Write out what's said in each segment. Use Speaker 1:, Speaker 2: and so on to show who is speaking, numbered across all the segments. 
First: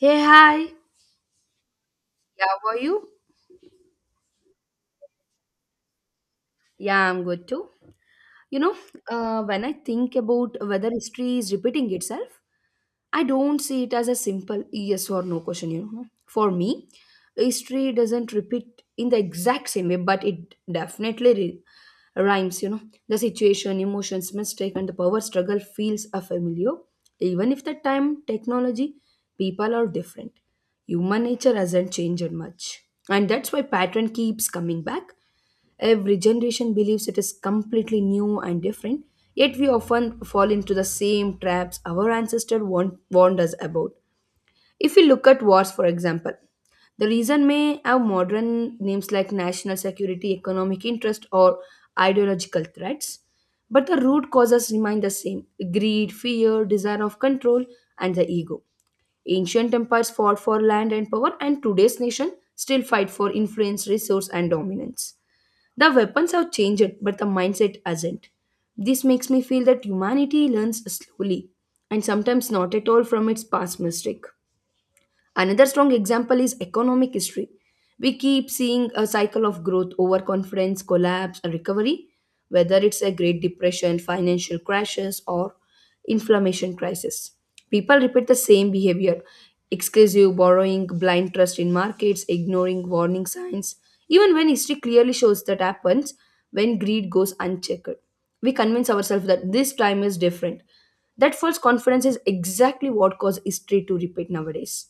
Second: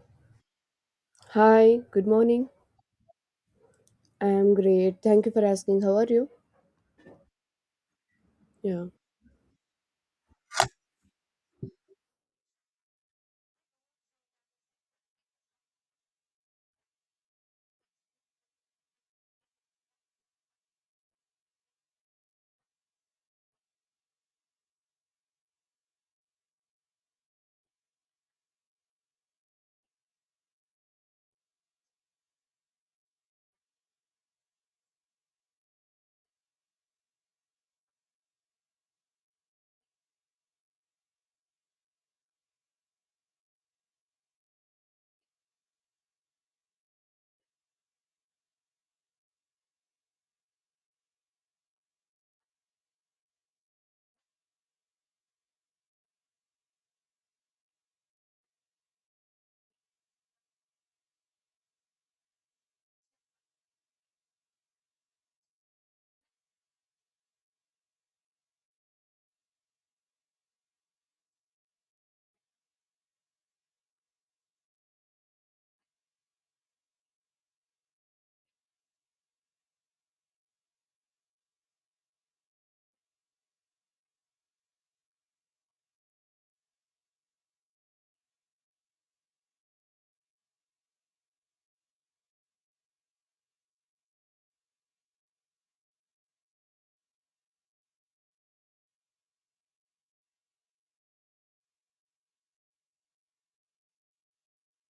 Speaker 1: Hey, hi.
Speaker 2: Hi, good
Speaker 1: Yeah,
Speaker 2: morning.
Speaker 1: how are you?
Speaker 2: I am great. Thank you for asking. How are you?
Speaker 1: Yeah, I'm good too. You know,
Speaker 2: Yeah,
Speaker 1: when I think about whether history is repeating itself, I don't see it as a simple yes or no question, you know. For me, history doesn't repeat in the exact same way, but it definitely rhymes, you know. The situation, emotions, mistake, and the power struggle feels are familiar, even if the time, technology, people are different. Human nature hasn't changed much. And that's why pattern keeps coming back. Every generation believes it is completely new and different, yet we often fall into the same traps our ancestors warned us about. If we look at wars, for example, the reason may have modern names like national security, economic interest, or ideological threats, but the root causes remain the same: greed, fear, desire of control, and the ego. Ancient empires fought for land and power, and today's nation still fight for influence, resource, and dominance. The weapons have changed, but the mindset hasn't. This makes me feel that humanity learns slowly and sometimes not at all from its past mistake. Another strong example is economic history. We keep seeing a cycle of growth, overconfidence, collapse, and recovery, whether it's a Great Depression, financial crashes, or inflammation crisis. People repeat the same behavior: exclusive borrowing, blind trust in markets, ignoring warning signs, even when history clearly shows that happens when greed goes unchecked. We convince ourselves that this time is different. That false confidence is exactly what causes history to repeat nowadays.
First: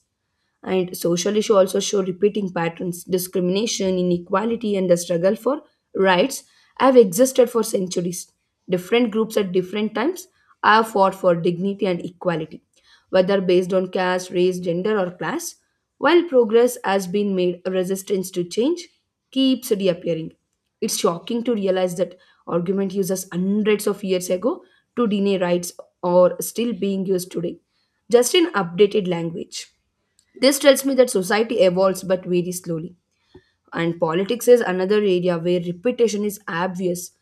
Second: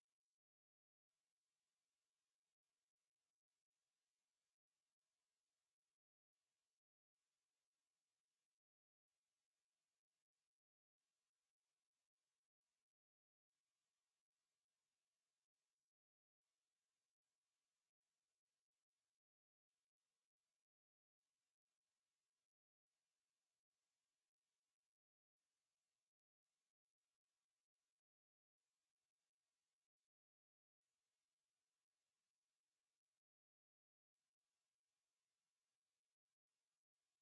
Speaker 1: And social issues also show repeating patterns. Discrimination, inequality, and the struggle for rights have existed for centuries. Different groups at different times have fought for dignity and equality, whether based on caste, race, gender, or class. While progress has been made, resistance to change keeps reappearing. It's shocking to realize that argument uses hundreds of years ago to deny rights are still being used today, just in updated language. This tells me that society evolves but very slowly. And politics is another area where repetition is obvious.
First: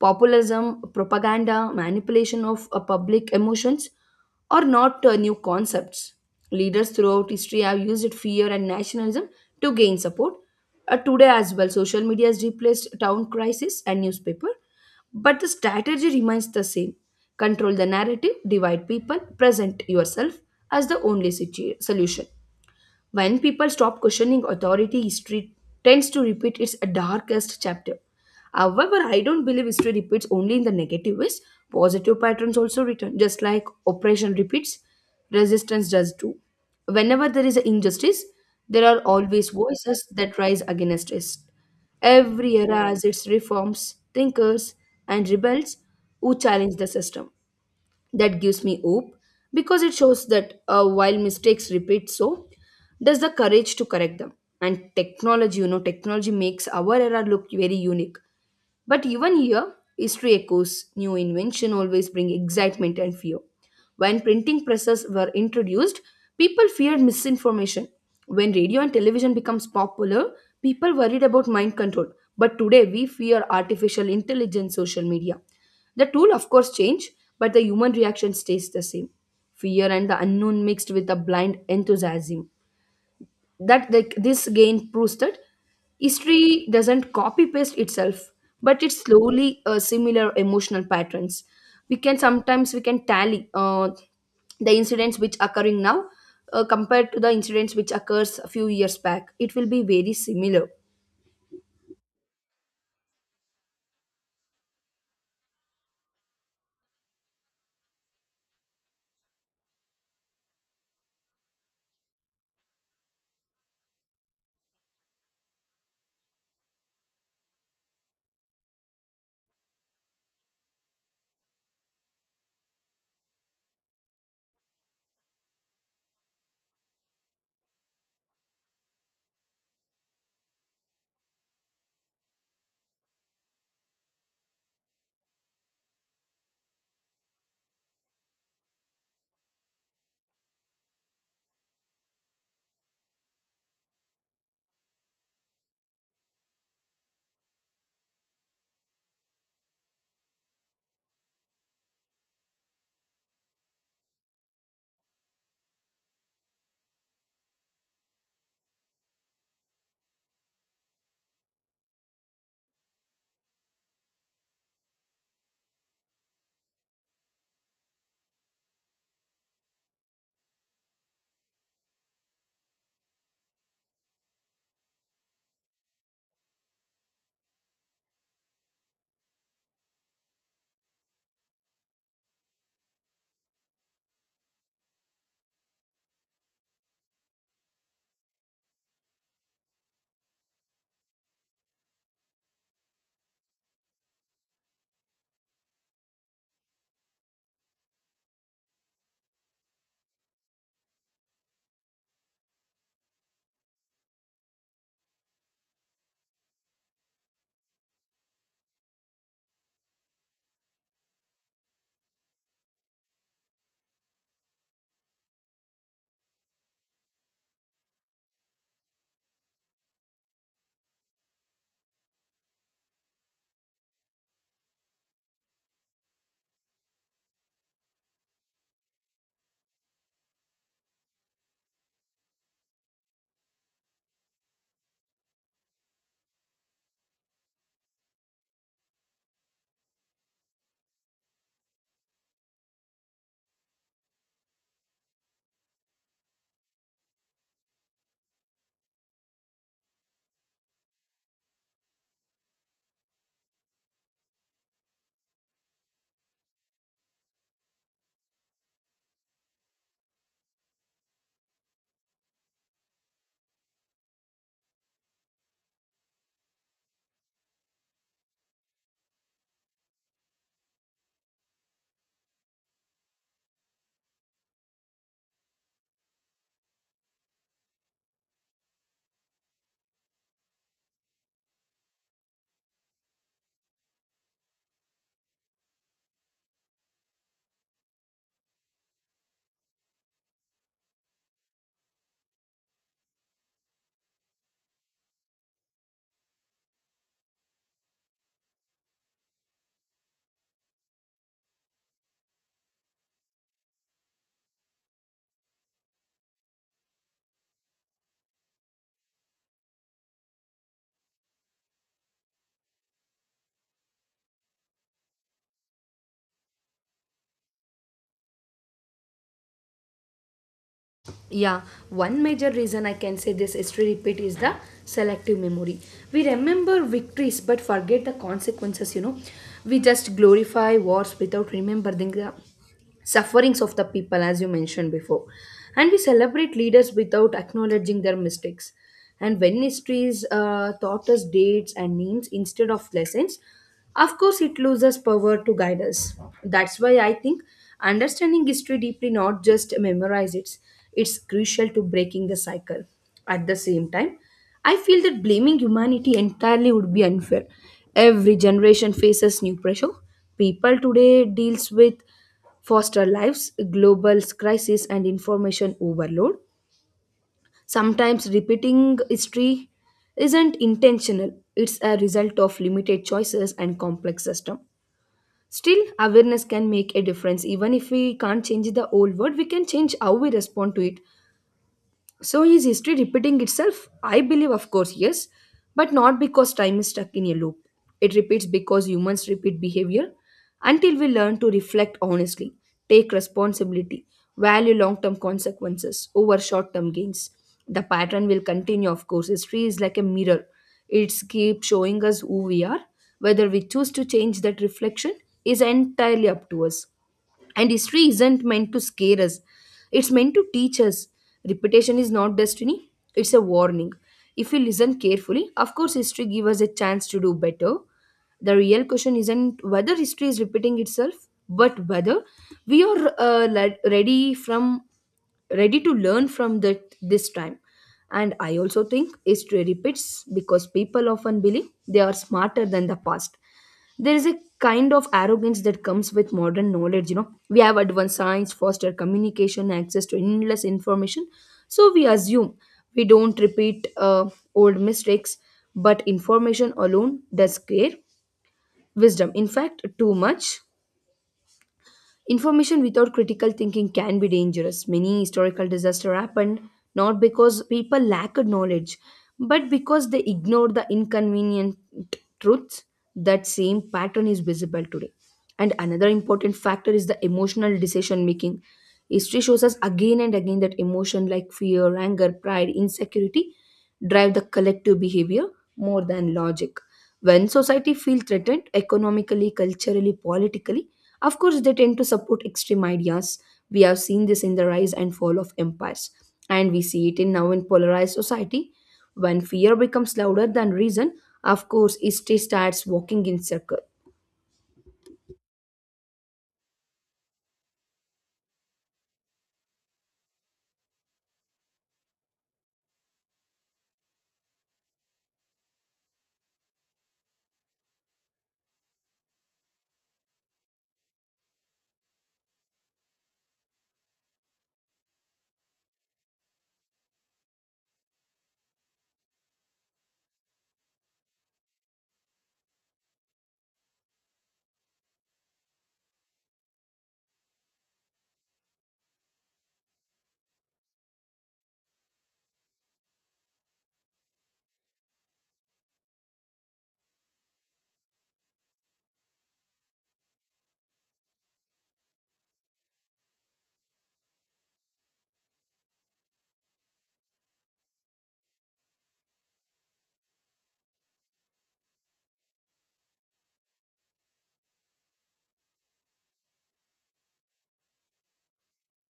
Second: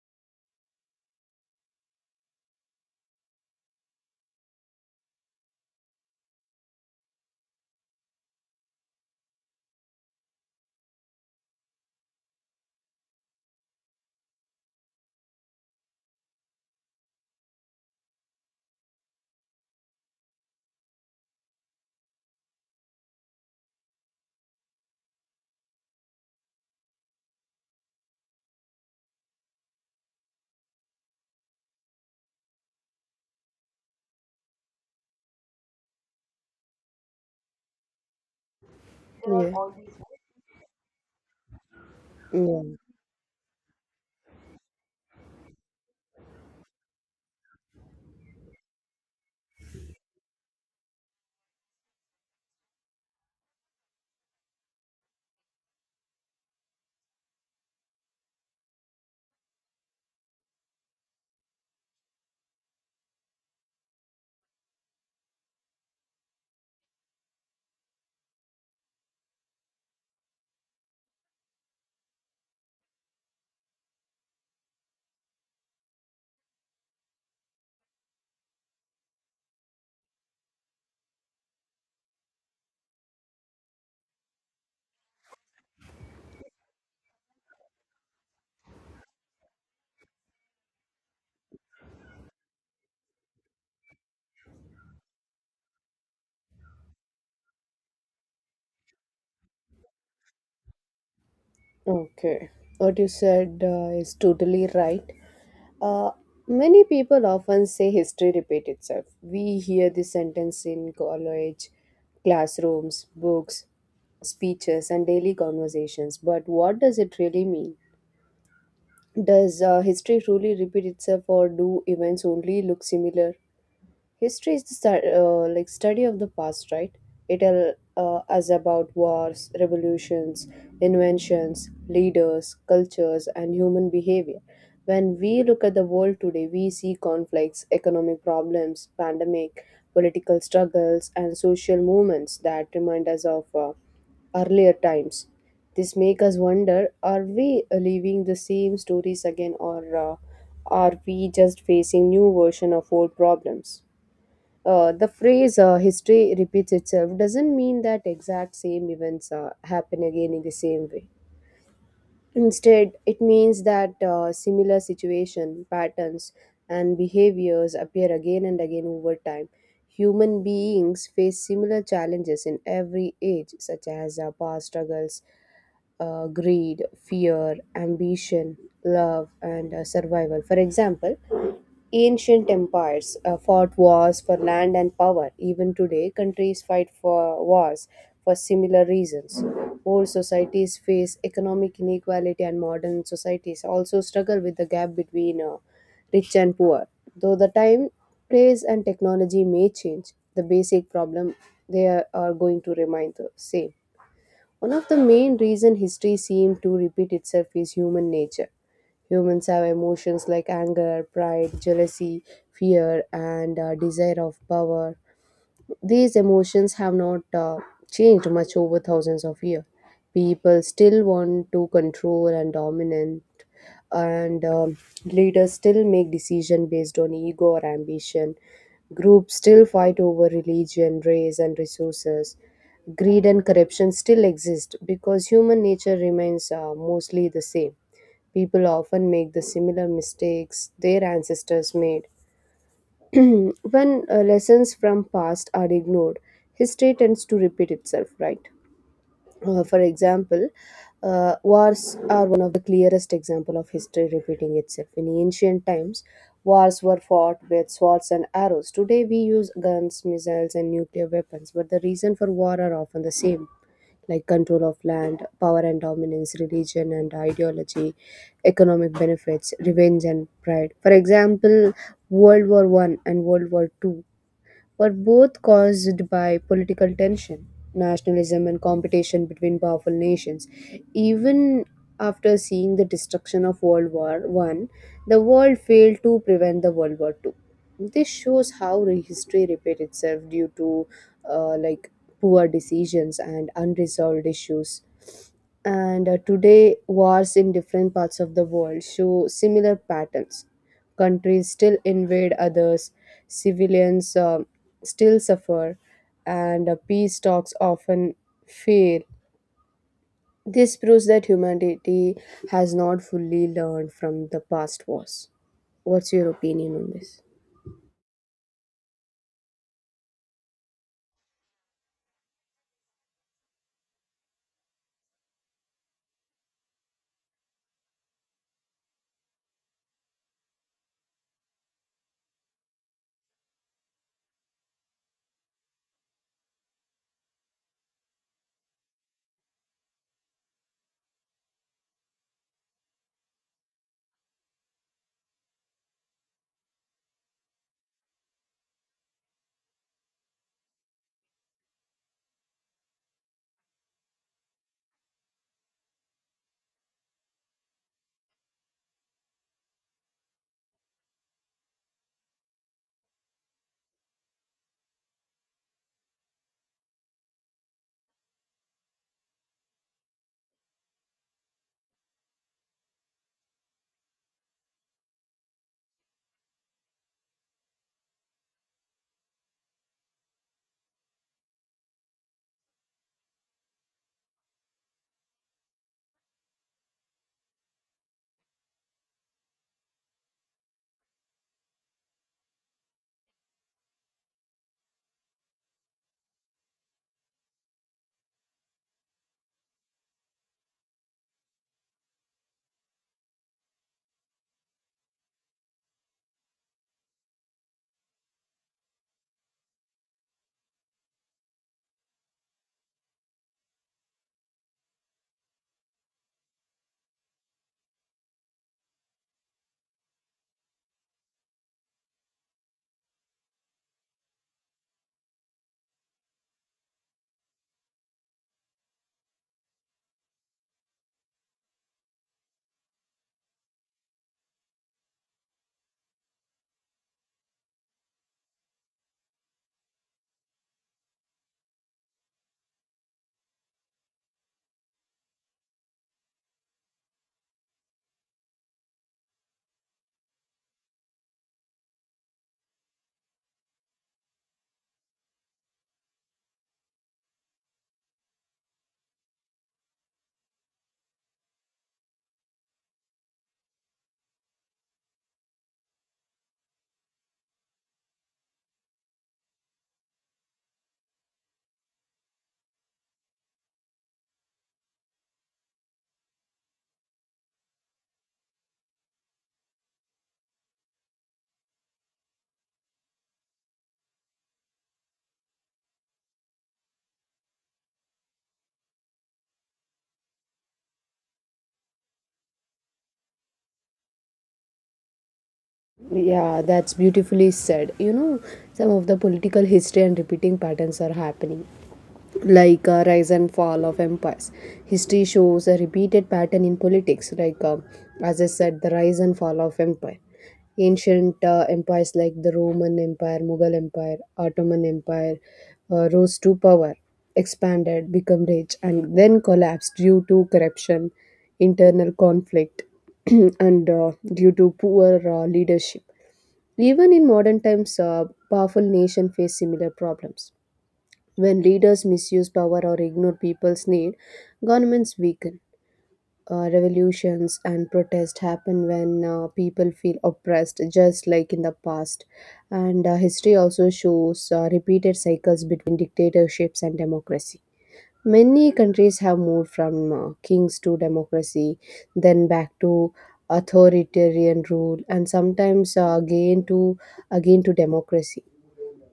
Speaker 1: Populism, propaganda, manipulation of public emotions are not new concepts. Leaders throughout history have used fear and nationalism to gain support. Today, as well, social media has replaced town crisis and newspaper, but the strategy remains the same: control the narrative, divide people, present yourself as the only solution. When people stop questioning authority, history tends to repeat its darkest chapter. However, I don't believe history repeats only in the negative ways. Positive patterns also return. Just like oppression repeats, resistance does too. Whenever there is an injustice, there are
Speaker 2: yeah,
Speaker 1: always
Speaker 2: yeah,
Speaker 1: voices that rise against it. Every
Speaker 2: yeah.
Speaker 1: era has its reforms, thinkers, and rebels who challenge the system. That gives me hope because it shows that while mistakes repeat, so does the courage to correct them. And technology, you know, technology makes our era look very unique, but even here, history echoes. New invention always bring excitement and fear. When printing presses were introduced, people feared misinformation. When radio and television becomes popular, people worried about mind control. But today we fear artificial intelligence, social media. The tool of course change, but the human reaction stays the same. Fear and the unknown mixed with a blind enthusiasm that the, this gain proves that history doesn't copy paste itself but it slowly similar emotional patterns. We can Sometimes we can tally the incidents which occurring now, compared to the incidents which occurs a few years back, it will be very similar.
Speaker 2: Okay. What you said is totally right. Uh, Many people often say history repeat itself. We hear this sentence in college, classrooms, books, speeches, and daily conversations. But what does it really mean? Does history truly repeat itself, or do events only look similar? History is the like study of the past, right? It tells us about wars, revolutions, inventions, leaders, cultures, and human behavior. When we look at the world today, we see conflicts, economic problems, pandemic, political struggles, and social movements that remind us of earlier times. This make us wonder: are we living the same stories again, or are we just facing new version of old problems? The phrase history repeats itself doesn't mean that exact same events happen again in the same way. Instead, it means that similar situation, patterns, and behaviors appear again and again over time. Human beings face similar challenges in every age, such as power struggles, greed, fear, ambition, love, and survival. For example, ancient empires fought wars for land and power. Even today, countries fight for wars for similar reasons. Old societies face economic inequality, and modern societies also struggle with the gap between rich and poor. Though the time, place, and technology may change, the basic problem they are going to remain the same. One of the main reasons history seems to repeat itself is human nature. Humans have emotions like anger, pride, jealousy, fear, and desire of power. These emotions have not changed much over thousands of years. People still want to control and dominance, and leaders still make decision based on ego or ambition. Groups still fight over religion, race, and resources. Greed and corruption still exist because human nature remains mostly the same. People often make the similar mistakes their ancestors made. When lessons from past are ignored, history tends to repeat itself, right? For example, wars are one of the clearest example of history repeating itself. In ancient times, wars were fought with swords and arrows. Today, we use guns, missiles, and nuclear weapons. But the reason for war are often the same, like control of land, power and dominance, religion and ideology, economic benefits, revenge and pride. For example, World War I and World War II were both caused by political tension, nationalism, and competition between powerful nations. Even after seeing the destruction of World War I, the world failed to prevent the World War II. This shows how history repeats itself due to like poor decisions and unresolved issues. And today, wars in different parts of the world show similar patterns. Countries still invade others, civilians still suffer, and peace talks often fail. This proves that humanity has not fully learned from the past wars. What's your opinion on this?
Speaker 1: Yeah, one major reason I can say this history repeat is the selective memory. We remember victories but forget the consequences, you know. We just glorify wars without remembering the sufferings of the people, as you mentioned before. And we celebrate leaders without acknowledging their mistakes. And when histories taught us dates and names instead of lessons, of course, it loses power to guide us. That's why I think understanding history deeply, not just memorize it, it's crucial to breaking the cycle. At the same time, I feel that blaming humanity entirely would be unfair. Every generation faces new pressure. People today deals with foster lives, global crisis, and information overload. Sometimes repeating history isn't intentional, it's a result of limited choices and complex system. Still, awareness can make a difference. Even if we can't change the old world, we can change how we respond to it. So is history repeating itself? I believe, of course, yes, but not because time is stuck in a loop. It repeats because humans repeat behavior until we learn to reflect honestly, take responsibility, value long term consequences over short term gains. The pattern will continue, of course. History is like a mirror, it keeps showing us who we are. Whether we choose to change that reflection is entirely up to us. And history isn't meant to scare us, it's meant to teach us. Repetition is not destiny, it's a warning. If we listen carefully, of course, history gives us a chance to do better. The real question isn't whether history is repeating itself, but whether we are ready to learn from that this time. And I also think history repeats because people often believe they are smarter than the past. There is a kind of arrogance that comes with modern knowledge, you know. We have advanced science, faster communication, access to endless information, so we assume we don't repeat old mistakes. But information alone does create wisdom. In fact, too much information without critical thinking can be dangerous. Many historical disasters happened not because people lacked knowledge, but because they ignored the inconvenient truths. That same pattern is visible today. And another important factor is the emotional decision making. History shows us again and again that emotion like fear, anger, pride, insecurity drive the collective behavior more than logic. When society feels threatened economically, culturally, politically, of course, they tend to support extreme ideas. We have seen this in the rise and fall of empires, and we see it in now in polarized society. When fear becomes louder than reason, of course, history starts walking in circle.
Speaker 2: Yeah, that's beautifully said. You know, some of the political history and repeating patterns are happening, like rise and fall of empires. History shows a repeated pattern in politics, like as I said, the rise and fall of empire. Ancient empires like the Roman Empire, Mughal Empire, Ottoman Empire rose to power, expanded, become rich, and then collapsed due to corruption, internal conflict, and due to poor leadership. Even in modern times, powerful nations face similar problems. When leaders misuse power or ignore people's need, governments weaken. Revolutions and protests happen when people feel oppressed, just like in the past. And history also shows repeated cycles between dictatorships and democracy. Many countries have moved from kings to democracy, then back to authoritarian rule, and sometimes again to democracy.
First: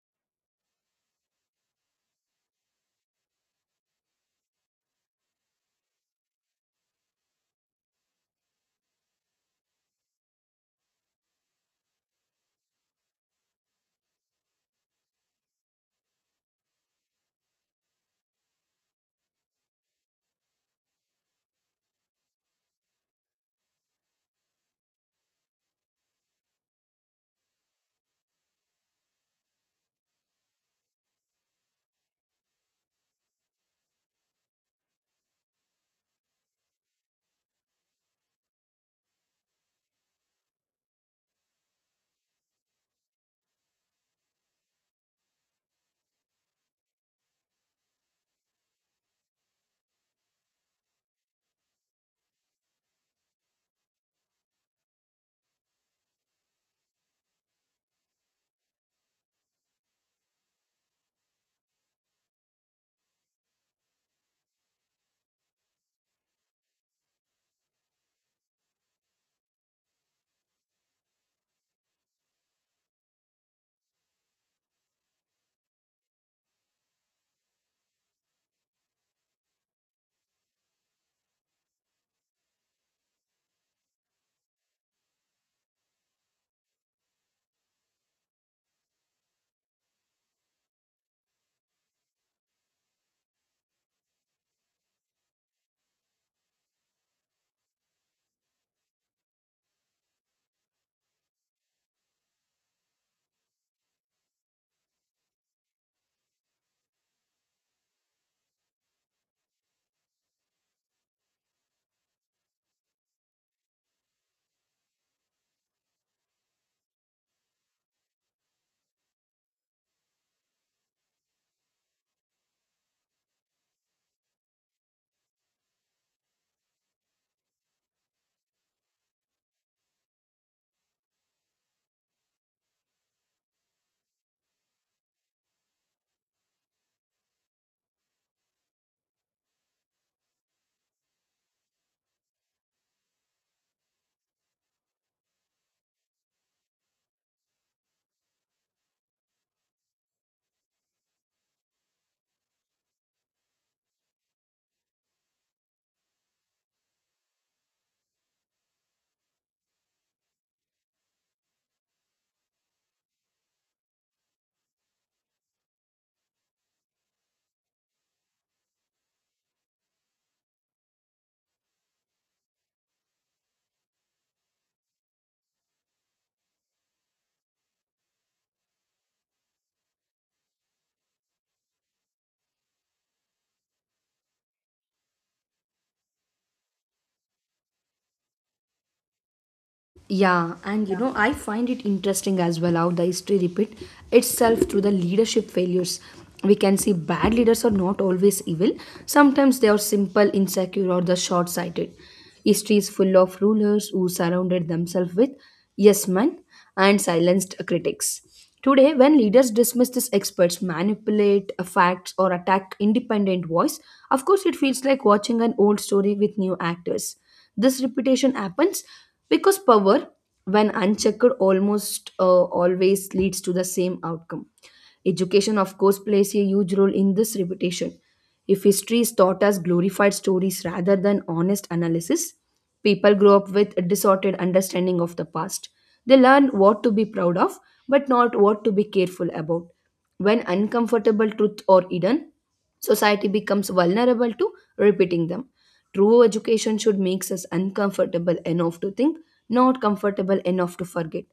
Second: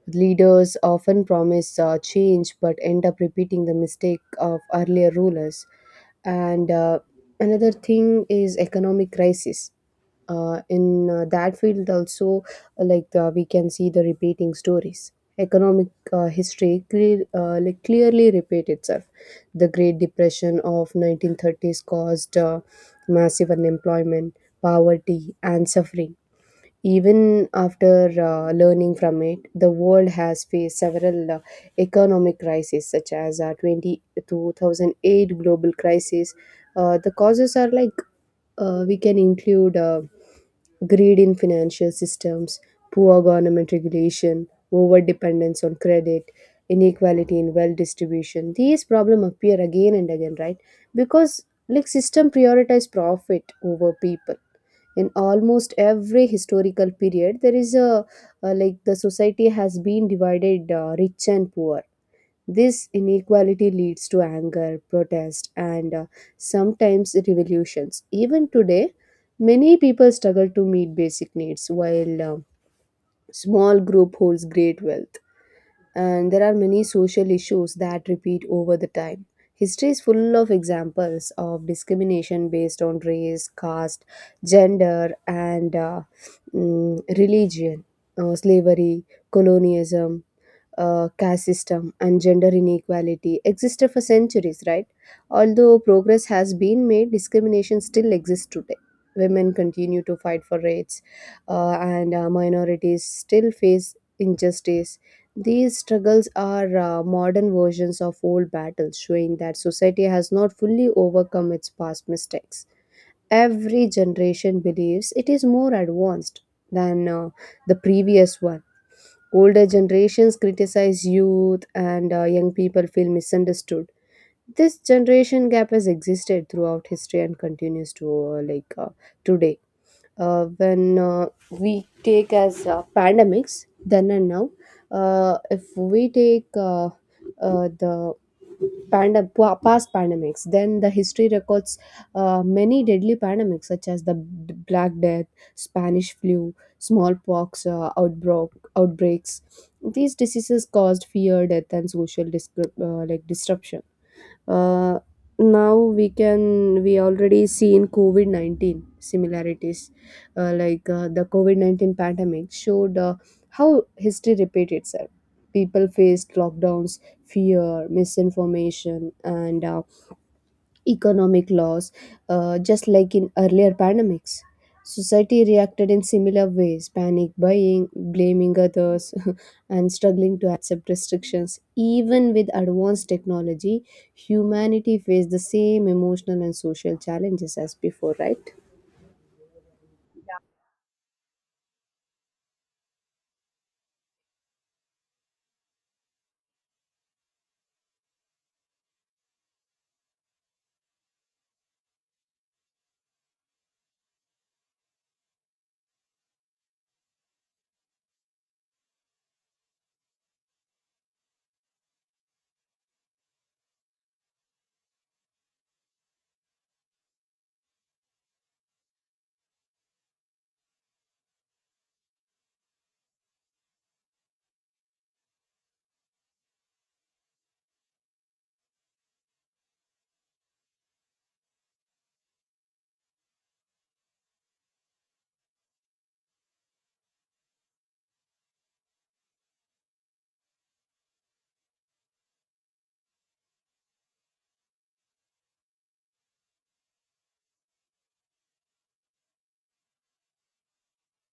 Speaker 2: Leaders often promise change but end up repeating the mistake of earlier rulers. And another thing is economic crisis. In that field, also, like we can see the repeating stories. Economic history, like clearly repeat itself. The Great Depression of 1930s caused massive unemployment, poverty, and suffering. Even after learning from it, the world has faced several economic crises, such as 20 2008 global crisis. The causes are, like we can include, greed in financial systems, poor government regulation, over dependence on credit, inequality in wealth distribution. These problems appear again and again, right? Because like system prioritize profit over people. In almost every historical period, there is a like the society has been divided rich and poor. This inequality leads to anger, protest, and sometimes revolutions. Even today, many people struggle to meet basic needs while a small group holds great wealth. And there are many social issues that repeat over the time. History is full of examples of discrimination based on race, caste, gender, and religion, slavery, colonialism, caste system and gender inequality existed for centuries, right? Although progress has been made, discrimination still exists today. Women continue to fight for rights, and minorities still face injustice. These struggles are modern versions of old battles, showing that society has not fully overcome its past mistakes. Every generation believes it is more advanced than the previous one. Older generations criticize youth, and young people feel misunderstood. This generation gap has existed throughout history and continues to today. When we take as pandemics then and now, if we take the past pandemics, then the history records many deadly pandemics such as the Black Death, Spanish flu, smallpox outbreaks. These diseases caused fear, death, and social like disruption. uh, Now we can, we already see in COVID-19 similarities. Like the COVID-19 pandemic showed how history repeats itself. People faced lockdowns, fear, misinformation, and economic loss, just like in earlier pandemics. Society reacted in similar ways: panic buying, blaming others, and struggling to accept restrictions. Even with advanced technology, humanity faced the same emotional and social challenges as before, right?
Speaker 1: Yeah, and you know, I find it interesting as well how the history repeat itself through the leadership failures. We can see bad leaders are not always evil. Sometimes they are simple, insecure, or the short-sighted. History is full of rulers who surrounded themselves with yes men and silenced critics. Today, when leaders dismiss these experts, manipulate facts, or attack independent voice, of course, it feels like watching an old story with new actors. This repetition happens because power, when unchecked, almost always leads to the same outcome. Education, of course, plays a huge role in this repetition. If history is taught as glorified stories rather than honest analysis, people grow up with a distorted understanding of the past. They learn what to be proud of, but not what to be careful about. When uncomfortable truths are hidden, society becomes vulnerable to repeating them. True education should make us uncomfortable enough to think, not comfortable enough to forget.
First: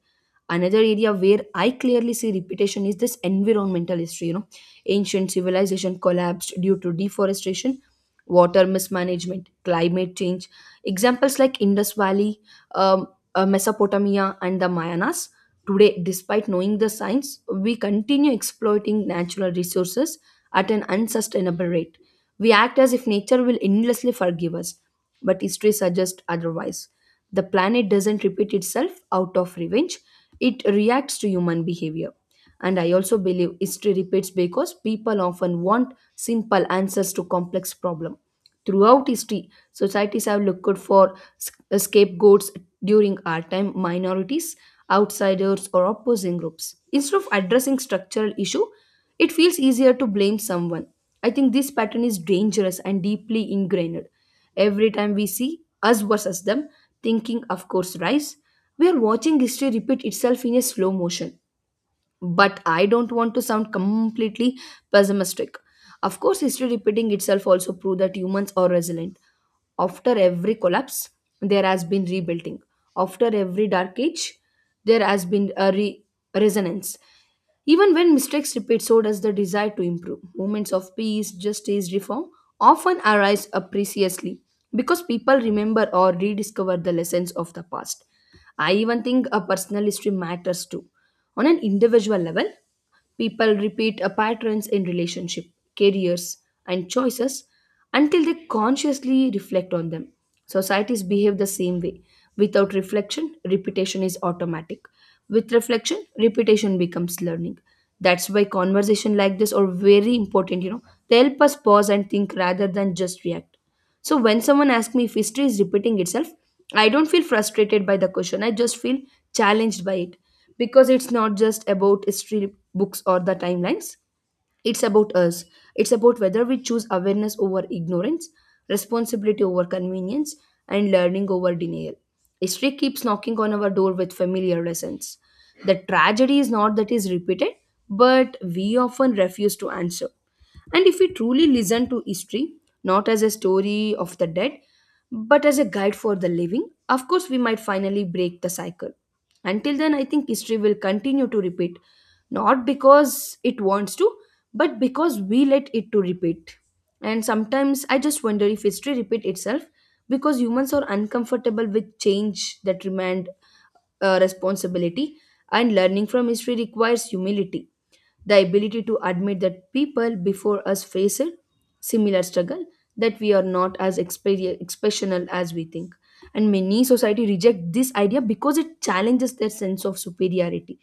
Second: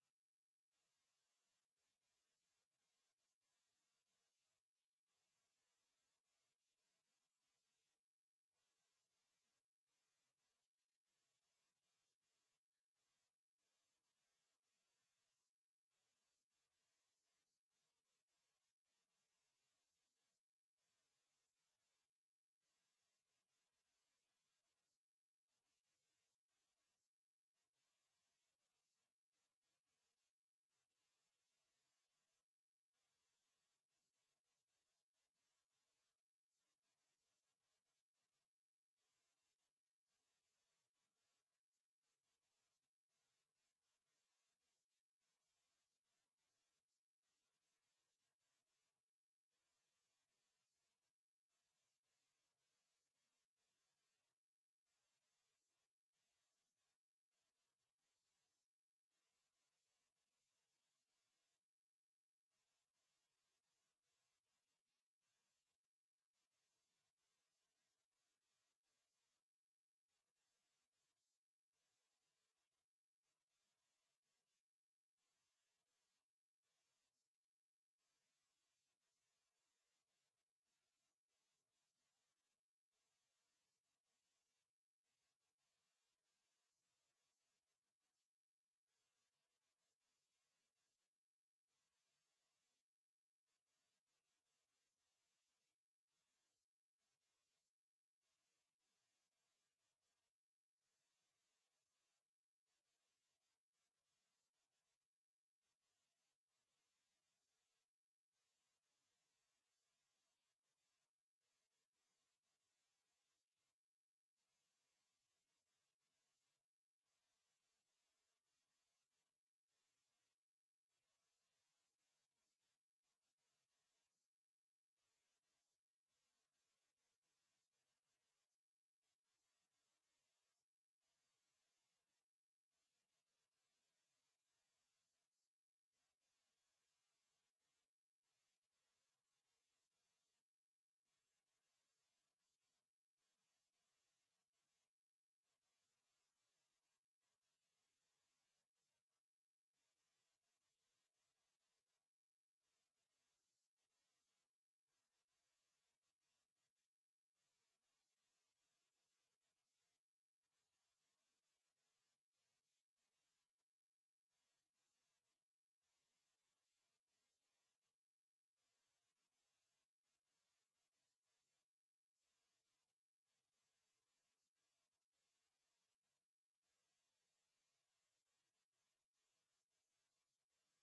Speaker 1: Another area where I clearly see repetition is this environmental history, you know. Ancient civilization collapsed due to deforestation, water mismanagement, climate change. Examples like Indus Valley, um, Mesopotamia, and the Mayanas. Today, despite knowing the science, we continue exploiting natural resources at an unsustainable rate. We act as if nature will endlessly forgive us, but history suggests otherwise. The planet doesn't repeat itself out of revenge, it reacts to human behavior. And I also believe history repeats because people often want simple answers to complex problems. Throughout history, societies have looked for scapegoats during our time: minorities, outsiders, or opposing groups. Instead of addressing structural issue, it feels easier to blame someone. I think this pattern is dangerous and deeply ingrained. Every time we see us versus them, thinking, of course, rise, we are watching history repeat itself in a slow motion. But I don't want to sound completely pessimistic. Of course, history repeating itself also proves that humans are resilient. After every collapse, there has been rebuilding. After every dark age, there has been a resonance. Even when mistakes repeat, so does the desire to improve. Moments of peace, justice, reform often arise appreciably because people remember or rediscover the lessons of the past. I even think a personal history matters too. On an individual level, people repeat patterns in relationship, careers, and choices until they consciously reflect on them. Societies behave the same way. Without reflection, repetition is automatic. With reflection, repetition becomes learning. That's why conversation like this are very important, you know. They help us pause and think rather than just react. So when someone asks me if history is repeating itself, I don't feel frustrated by the question. I just feel challenged by it because it's not just about history books or the timelines. It's about us. It's about whether we choose awareness over ignorance, responsibility over convenience, and learning over denial. History keeps knocking on our door with familiar lessons. The tragedy is not that is repeated, but we often refuse to answer. And if we truly listen to history, not as a story of the dead, but as a guide for the living, of course, we might finally break the cycle. Until then, I think history will continue to repeat, not because it wants to, but because we let it to repeat. And sometimes I just wonder if history repeat itself because humans are uncomfortable with change that remained responsibility, and learning from history requires humility, the ability to admit that people before us face a similar struggle, that we are not as exceptional as we think. And many society reject this idea because it challenges their sense of superiority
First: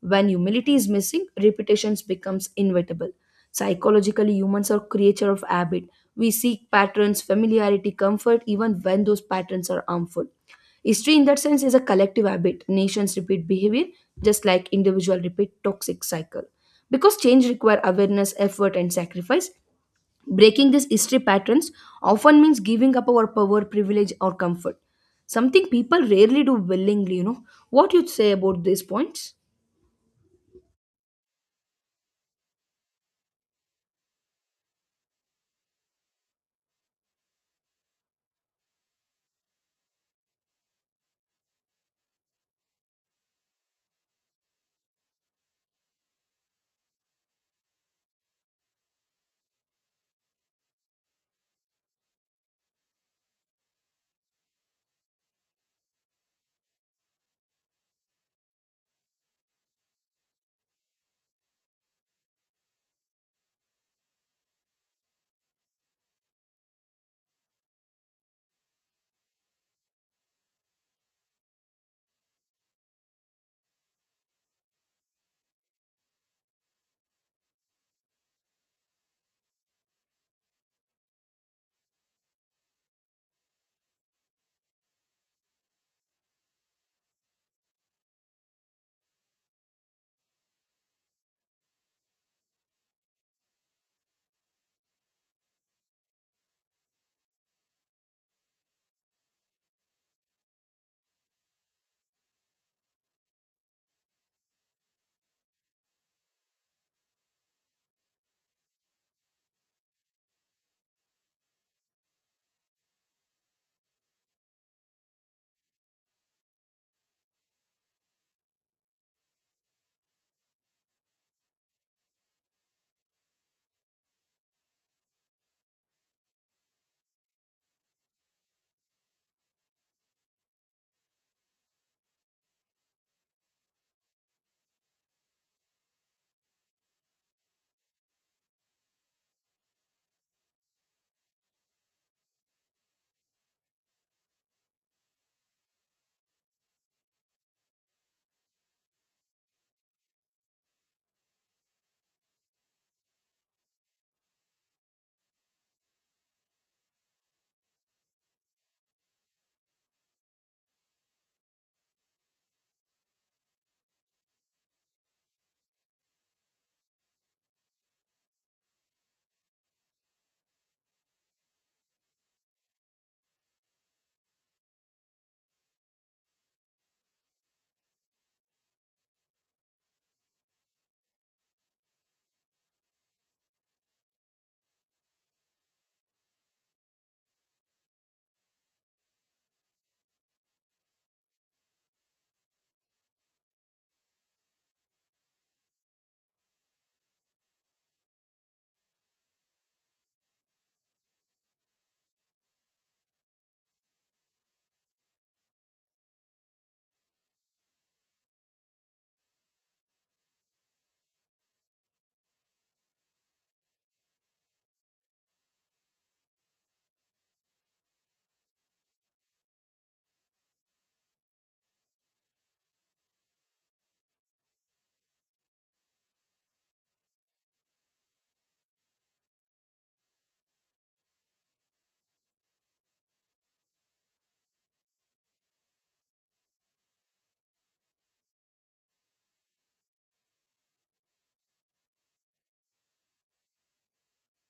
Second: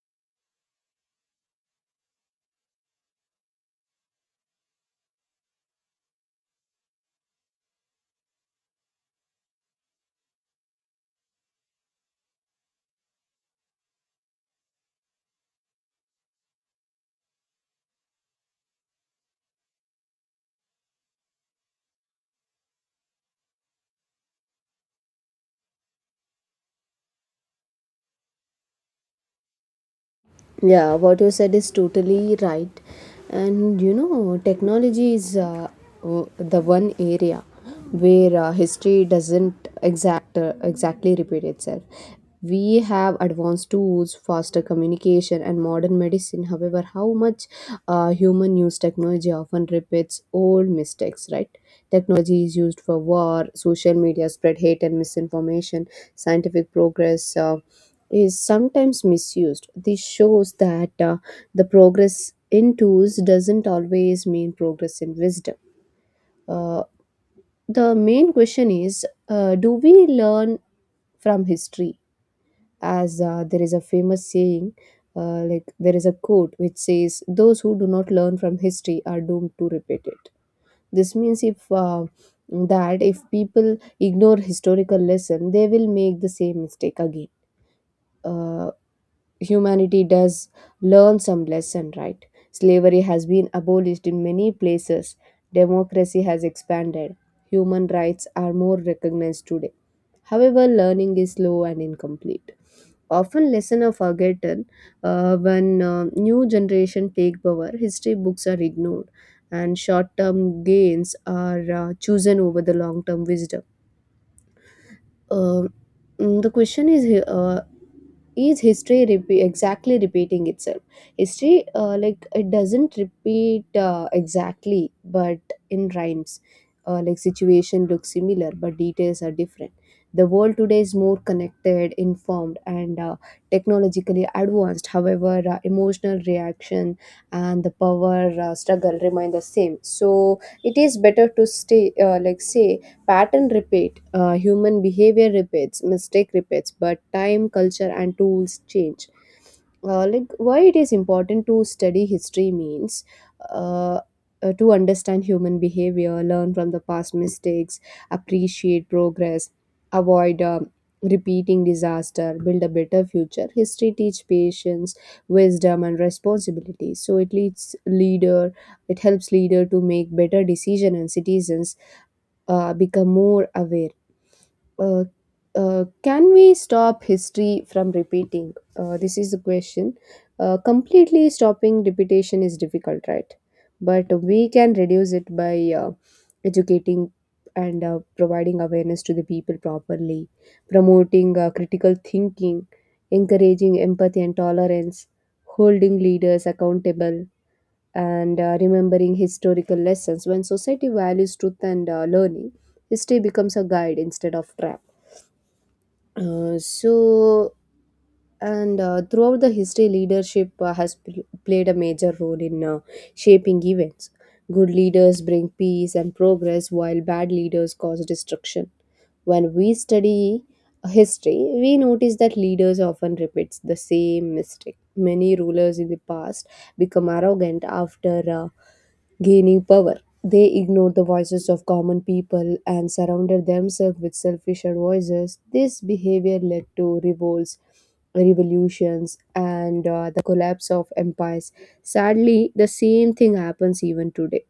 Speaker 1: when humility is missing, repetitions becomes inevitable. Psychologically, humans are creature of habit. We seek patterns, familiarity, comfort, even when those patterns are harmful. History, in that sense, is a collective habit. Nations repeat behavior just like individual repeat toxic cycle. Because change require awareness, effort, and sacrifice, breaking these history patterns often means giving up our power, privilege, or comfort. Something people rarely do willingly. What you say about these points?
Speaker 2: Yeah, what you said is totally right. And you know, technology is the one area where history doesn't exactly repeat itself. We have advanced tools, faster communication, and modern medicine. However, how much human use technology often repeats old mistakes, right? Technology is used for war, social media spread hate and misinformation, scientific progress is sometimes misused. This shows that the progress in tools doesn't always mean progress in wisdom. Uh, the main question is, do we learn from history? As there is a famous saying, like there is a quote which says, "Those who do not learn from history are doomed to repeat it." This means if that if people ignore historical lesson, they will make the same mistake again. Uh, Humanity does learn some lesson, right? Slavery has been abolished in many places. Democracy has expanded. Human rights are more recognized today. However, learning is slow and incomplete. Often lesson are forgotten when new generation take power, history books are ignored, and short-term gains are chosen over the long-term wisdom. uh, the question is here, is history exactly repeating itself? History, like it doesn't repeat exactly, but in rhymes. Like situation looks similar but details are different. The world today is more connected, informed, and technologically advanced. However, emotional reaction and the power struggle remain the same, so it is better to stay like say: pattern repeat, human behavior repeats, mistake repeats, but time, culture, and tools change. Like why it is important to study history means uh, to understand human behavior, learn from the past mistakes, appreciate progress, avoid repeating disaster, build a better future. History teach patience, wisdom, and responsibility. So it helps leader to make better decision, and citizens become more aware. Uh, can we stop history from repeating? This is the question. Completely stopping repetition is difficult, right? But we can reduce it by educating and providing awareness to the people properly, promoting critical thinking, encouraging empathy and tolerance, holding leaders accountable, and remembering historical lessons. When society values truth and learning, history becomes a guide instead of trap. So, and throughout the history, leadership has played a major role in shaping events. Good leaders bring peace and progress, while bad leaders cause destruction. When we study history, we notice that leaders often repeats the same mistake. Many rulers in the past become arrogant after gaining power. They ignored the voices of common people and surrounded themselves with selfish voices. This behavior led to revolts, revolutions, and the collapse of empires. Sadly, the same thing happens even today.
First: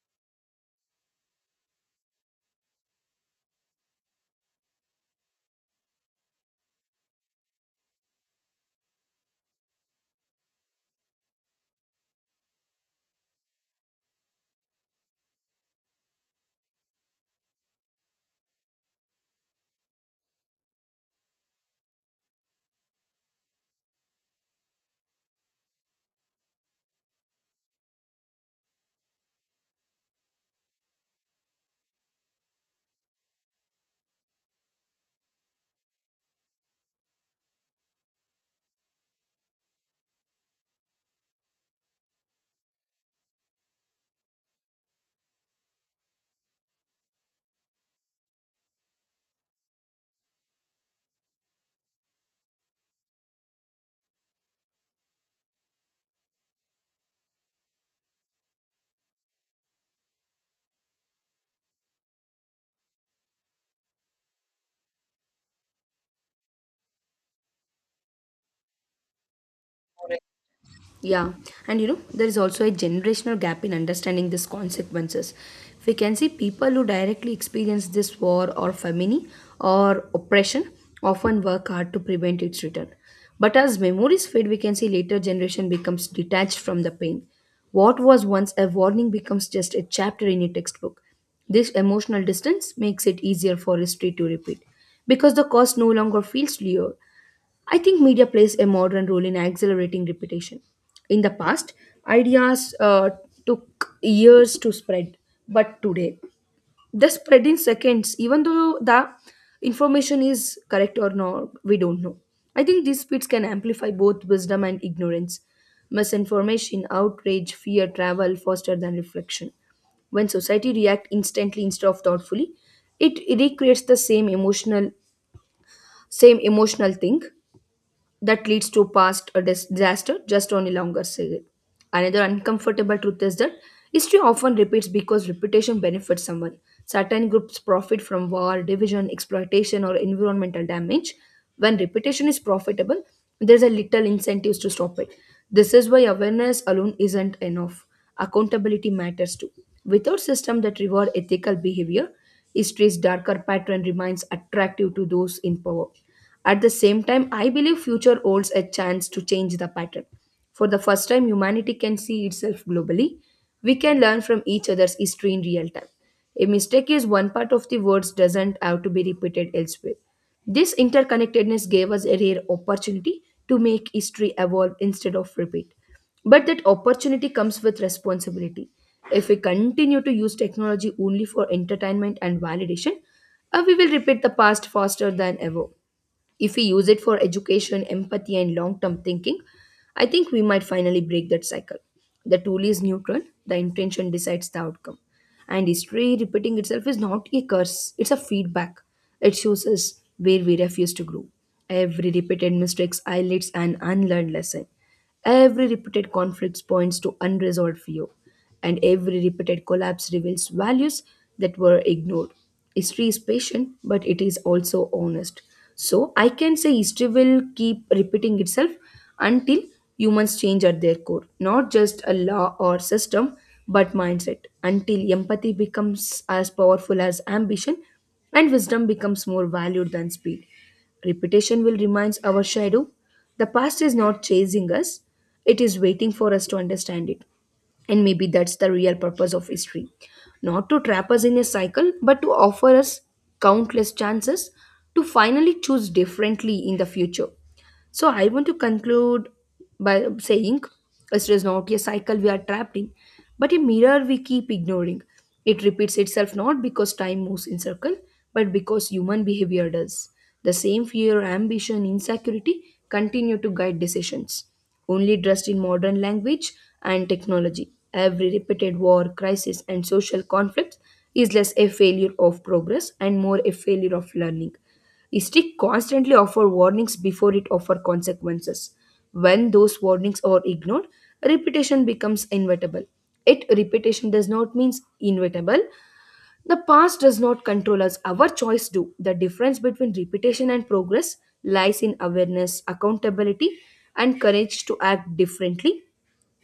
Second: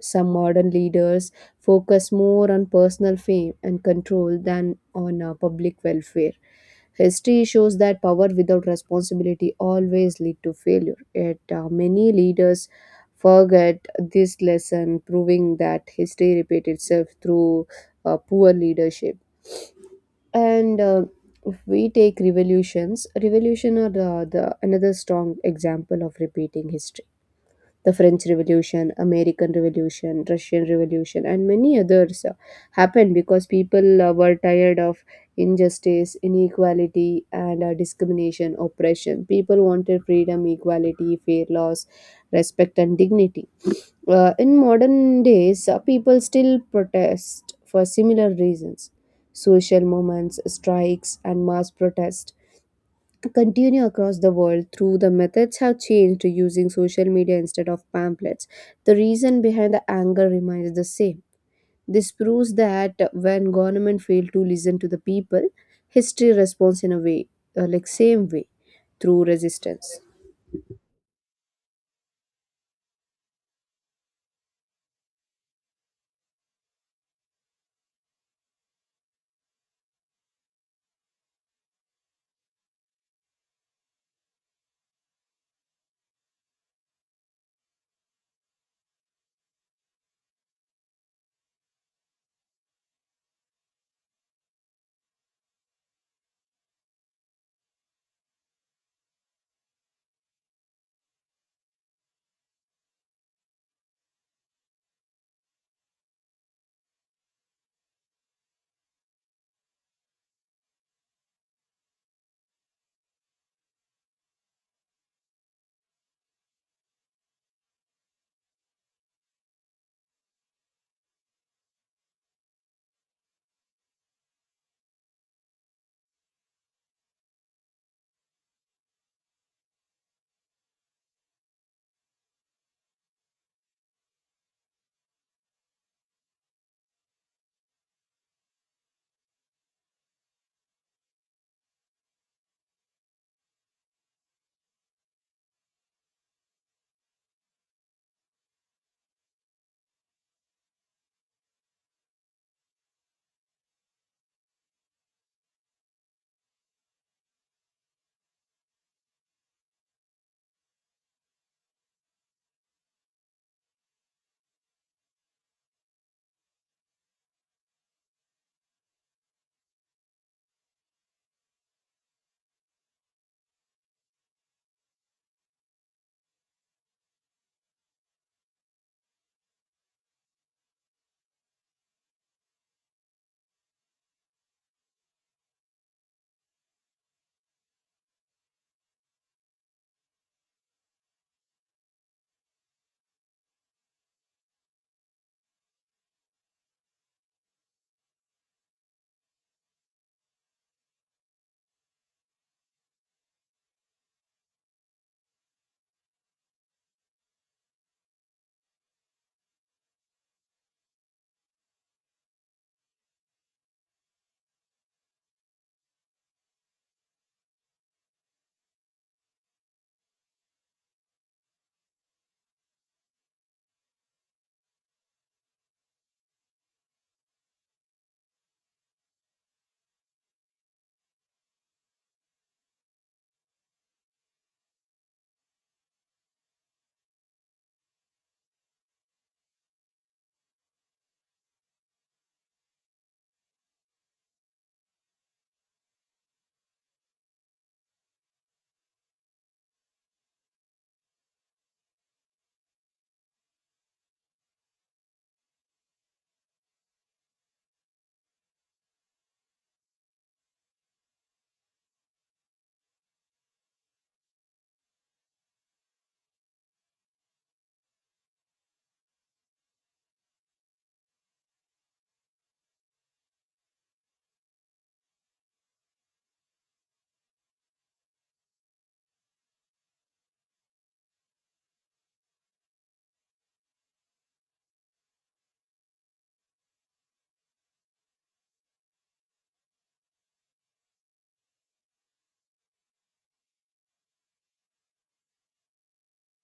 Speaker 2: Some modern leaders focus more on personal fame and control than on public welfare. History shows that power without responsibility always lead to failure. Yet many leaders forget this lesson, proving that history repeats itself through poor leadership. And if we take revolutions, revolution are the another strong example of repeating history. The French Revolution, American Revolution, Russian Revolution, and many others happened because people were tired of injustice, inequality, and discrimination, oppression. People wanted freedom, equality, fair laws, respect, and dignity. In modern days, people still protest for similar reasons. Social movements, strikes, and mass protests continue across the world. Through the methods have changed to using social media instead of pamphlets, the reason behind the anger remains the same. This proves that when government fail to listen to the people, history responds in a way, like same way, through resistance.
Speaker 1: Yeah, and you know, there is also a generational gap in understanding these consequences. We can see people who directly experience this war or famine or oppression often work hard to prevent its return. But as memories fade, we can see later generation becomes detached from the pain. What was once a warning becomes just a chapter in a textbook. This emotional distance makes it easier for history to repeat because the cause no longer feels real. I think media plays a modern role in accelerating reputation. In the past, ideas took years to spread, but today they spread in seconds, even though the information is correct or not, we don't know. I think these speeds can amplify both wisdom and ignorance. Misinformation, outrage, fear travel faster than reflection. When society react instantly instead of thoughtfully, it recreates the same emotional thing that leads to past a disaster just only longer scale. Another uncomfortable truth is that history often repeats because reputation benefits someone. Certain groups profit from war, division, exploitation, or environmental damage. When reputation is profitable, there's a little incentives to stop it. This is why awareness alone isn't enough. Accountability matters too. Without system that reward ethical behavior, history's darker pattern remains attractive to those in power. At the same time, I believe future holds a chance to change the pattern. For the first time, humanity can see itself globally. We can learn from each other's history in real time. A mistake is one part of the words doesn't have to be repeated elsewhere. This interconnectedness gave us a rare opportunity to make history evolve instead of repeat. But that opportunity comes with responsibility. If we continue to use technology only for entertainment and validation, we will repeat the past faster than ever. If we use it for education, empathy, and long term thinking, I think we might finally break that cycle. The tool is neutral, the intention decides the outcome. And history repeating itself is not a curse, it's a feedback. It shows us where we refuse to grow. Every repeated mistake highlights an unlearned lesson. Every repeated conflict points to unresolved fear, and every repeated collapse reveals values that were ignored. History is patient, but it is also honest. So I can say history will keep repeating itself until humans change at their core, not just a law or system, but mindset. Until empathy becomes as powerful as ambition and wisdom becomes more valued than speed. Repetition will remind our shadow the past is not chasing us, it is waiting for us to understand it. And maybe that's the real purpose of history not to trap us in a cycle, but to offer us countless chances to finally choose differently in the future. So I want to conclude by saying it is not a cycle we are trapped in, but a mirror we keep ignoring. It repeats itself not because time moves in circle, but because human behavior does. The same fear, ambition, insecurity continue to guide decisions. Only dressed in modern language and technology, every repeated war, crisis, and social conflict is less a failure of progress and more a failure of learning. History constantly offers warnings before it offers consequences. When those warnings are ignored, repetition becomes inevitable. It repetition does not means inevitable. The past does not control us. Our choice do. The difference between repetition and progress lies in awareness, accountability, and courage to act differently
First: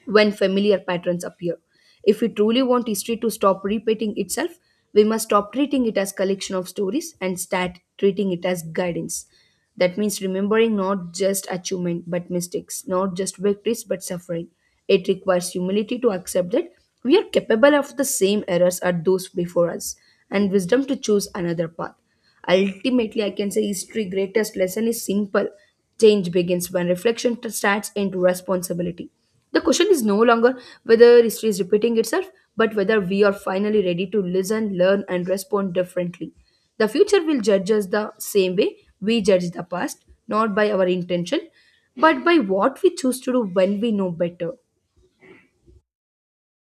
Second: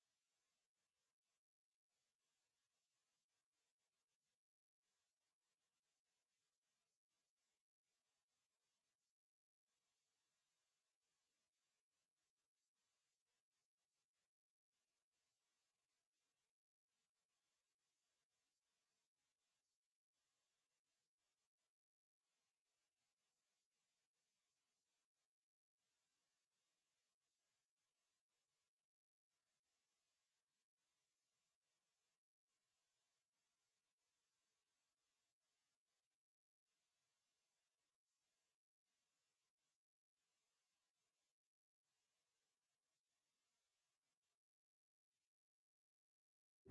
Speaker 1: when familiar patterns appear. If we truly want history to stop repeating itself, we must stop treating it as collection of stories and start treating it as guidance. That means remembering not just achievement but mistakes, not just victories but suffering. It requires humility to accept that we are capable of the same errors as those before us and wisdom to choose another path. Ultimately, I can say history' greatest lesson is simple. Change begins when reflection starts into responsibility. The question is no longer whether history is repeating itself, but whether we are finally ready to listen, learn, and respond differently. The future will judge us the same way we judge the past, not by our intention, but by what we choose to do when we know better.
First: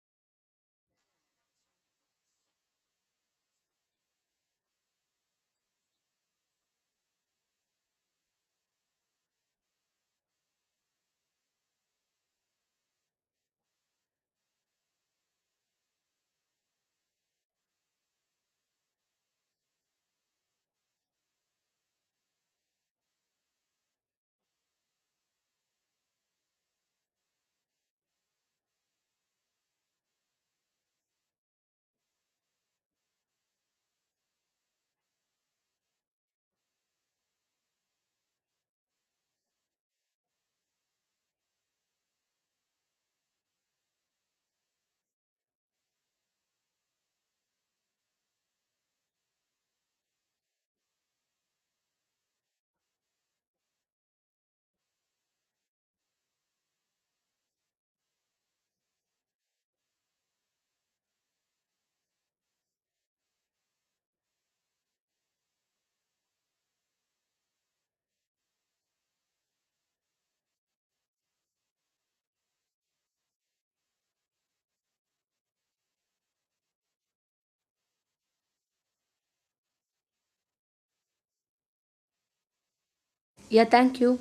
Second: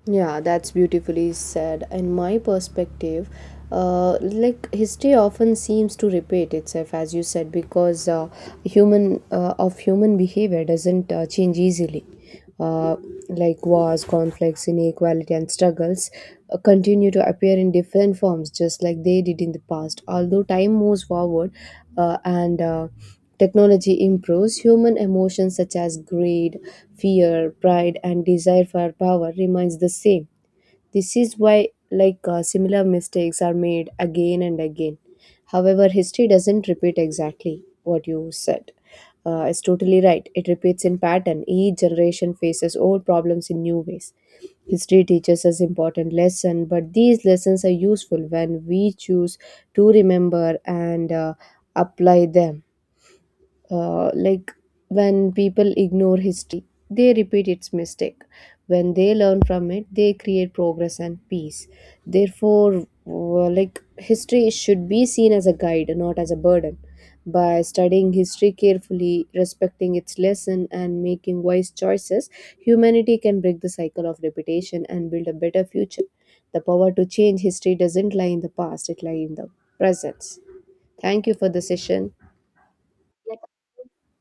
Speaker 2: Yeah, that's beautifully said. In my perspective, like history often seems to repeat itself, as you said, because human of human behavior doesn't change easily. Uh, like wars, conflicts, inequality, and struggles continue to appear in different forms, just like they did in the past. Although time moves forward, and technology improves, human emotions such as greed, fear, pride, and desire for power remains the same. This is why, like similar mistakes are made again and again. However, history doesn't repeat exactly, what you said. It's totally right. It repeats in pattern. Each generation faces old problems in new ways. History teaches us important lessons, but these lessons are useful when we choose to remember and apply them. Like, when people ignore history, they repeat its mistake. When they learn from it, they create progress and peace. Therefore, like history should be seen as a guide, not as a burden. By studying history carefully, respecting its lesson, and making wise choices, humanity can break the cycle of repetition and build a better future. The power to change history doesn't lie in the past, it lies in the present. Thank you for the session.
Speaker 1: Yeah, thank you.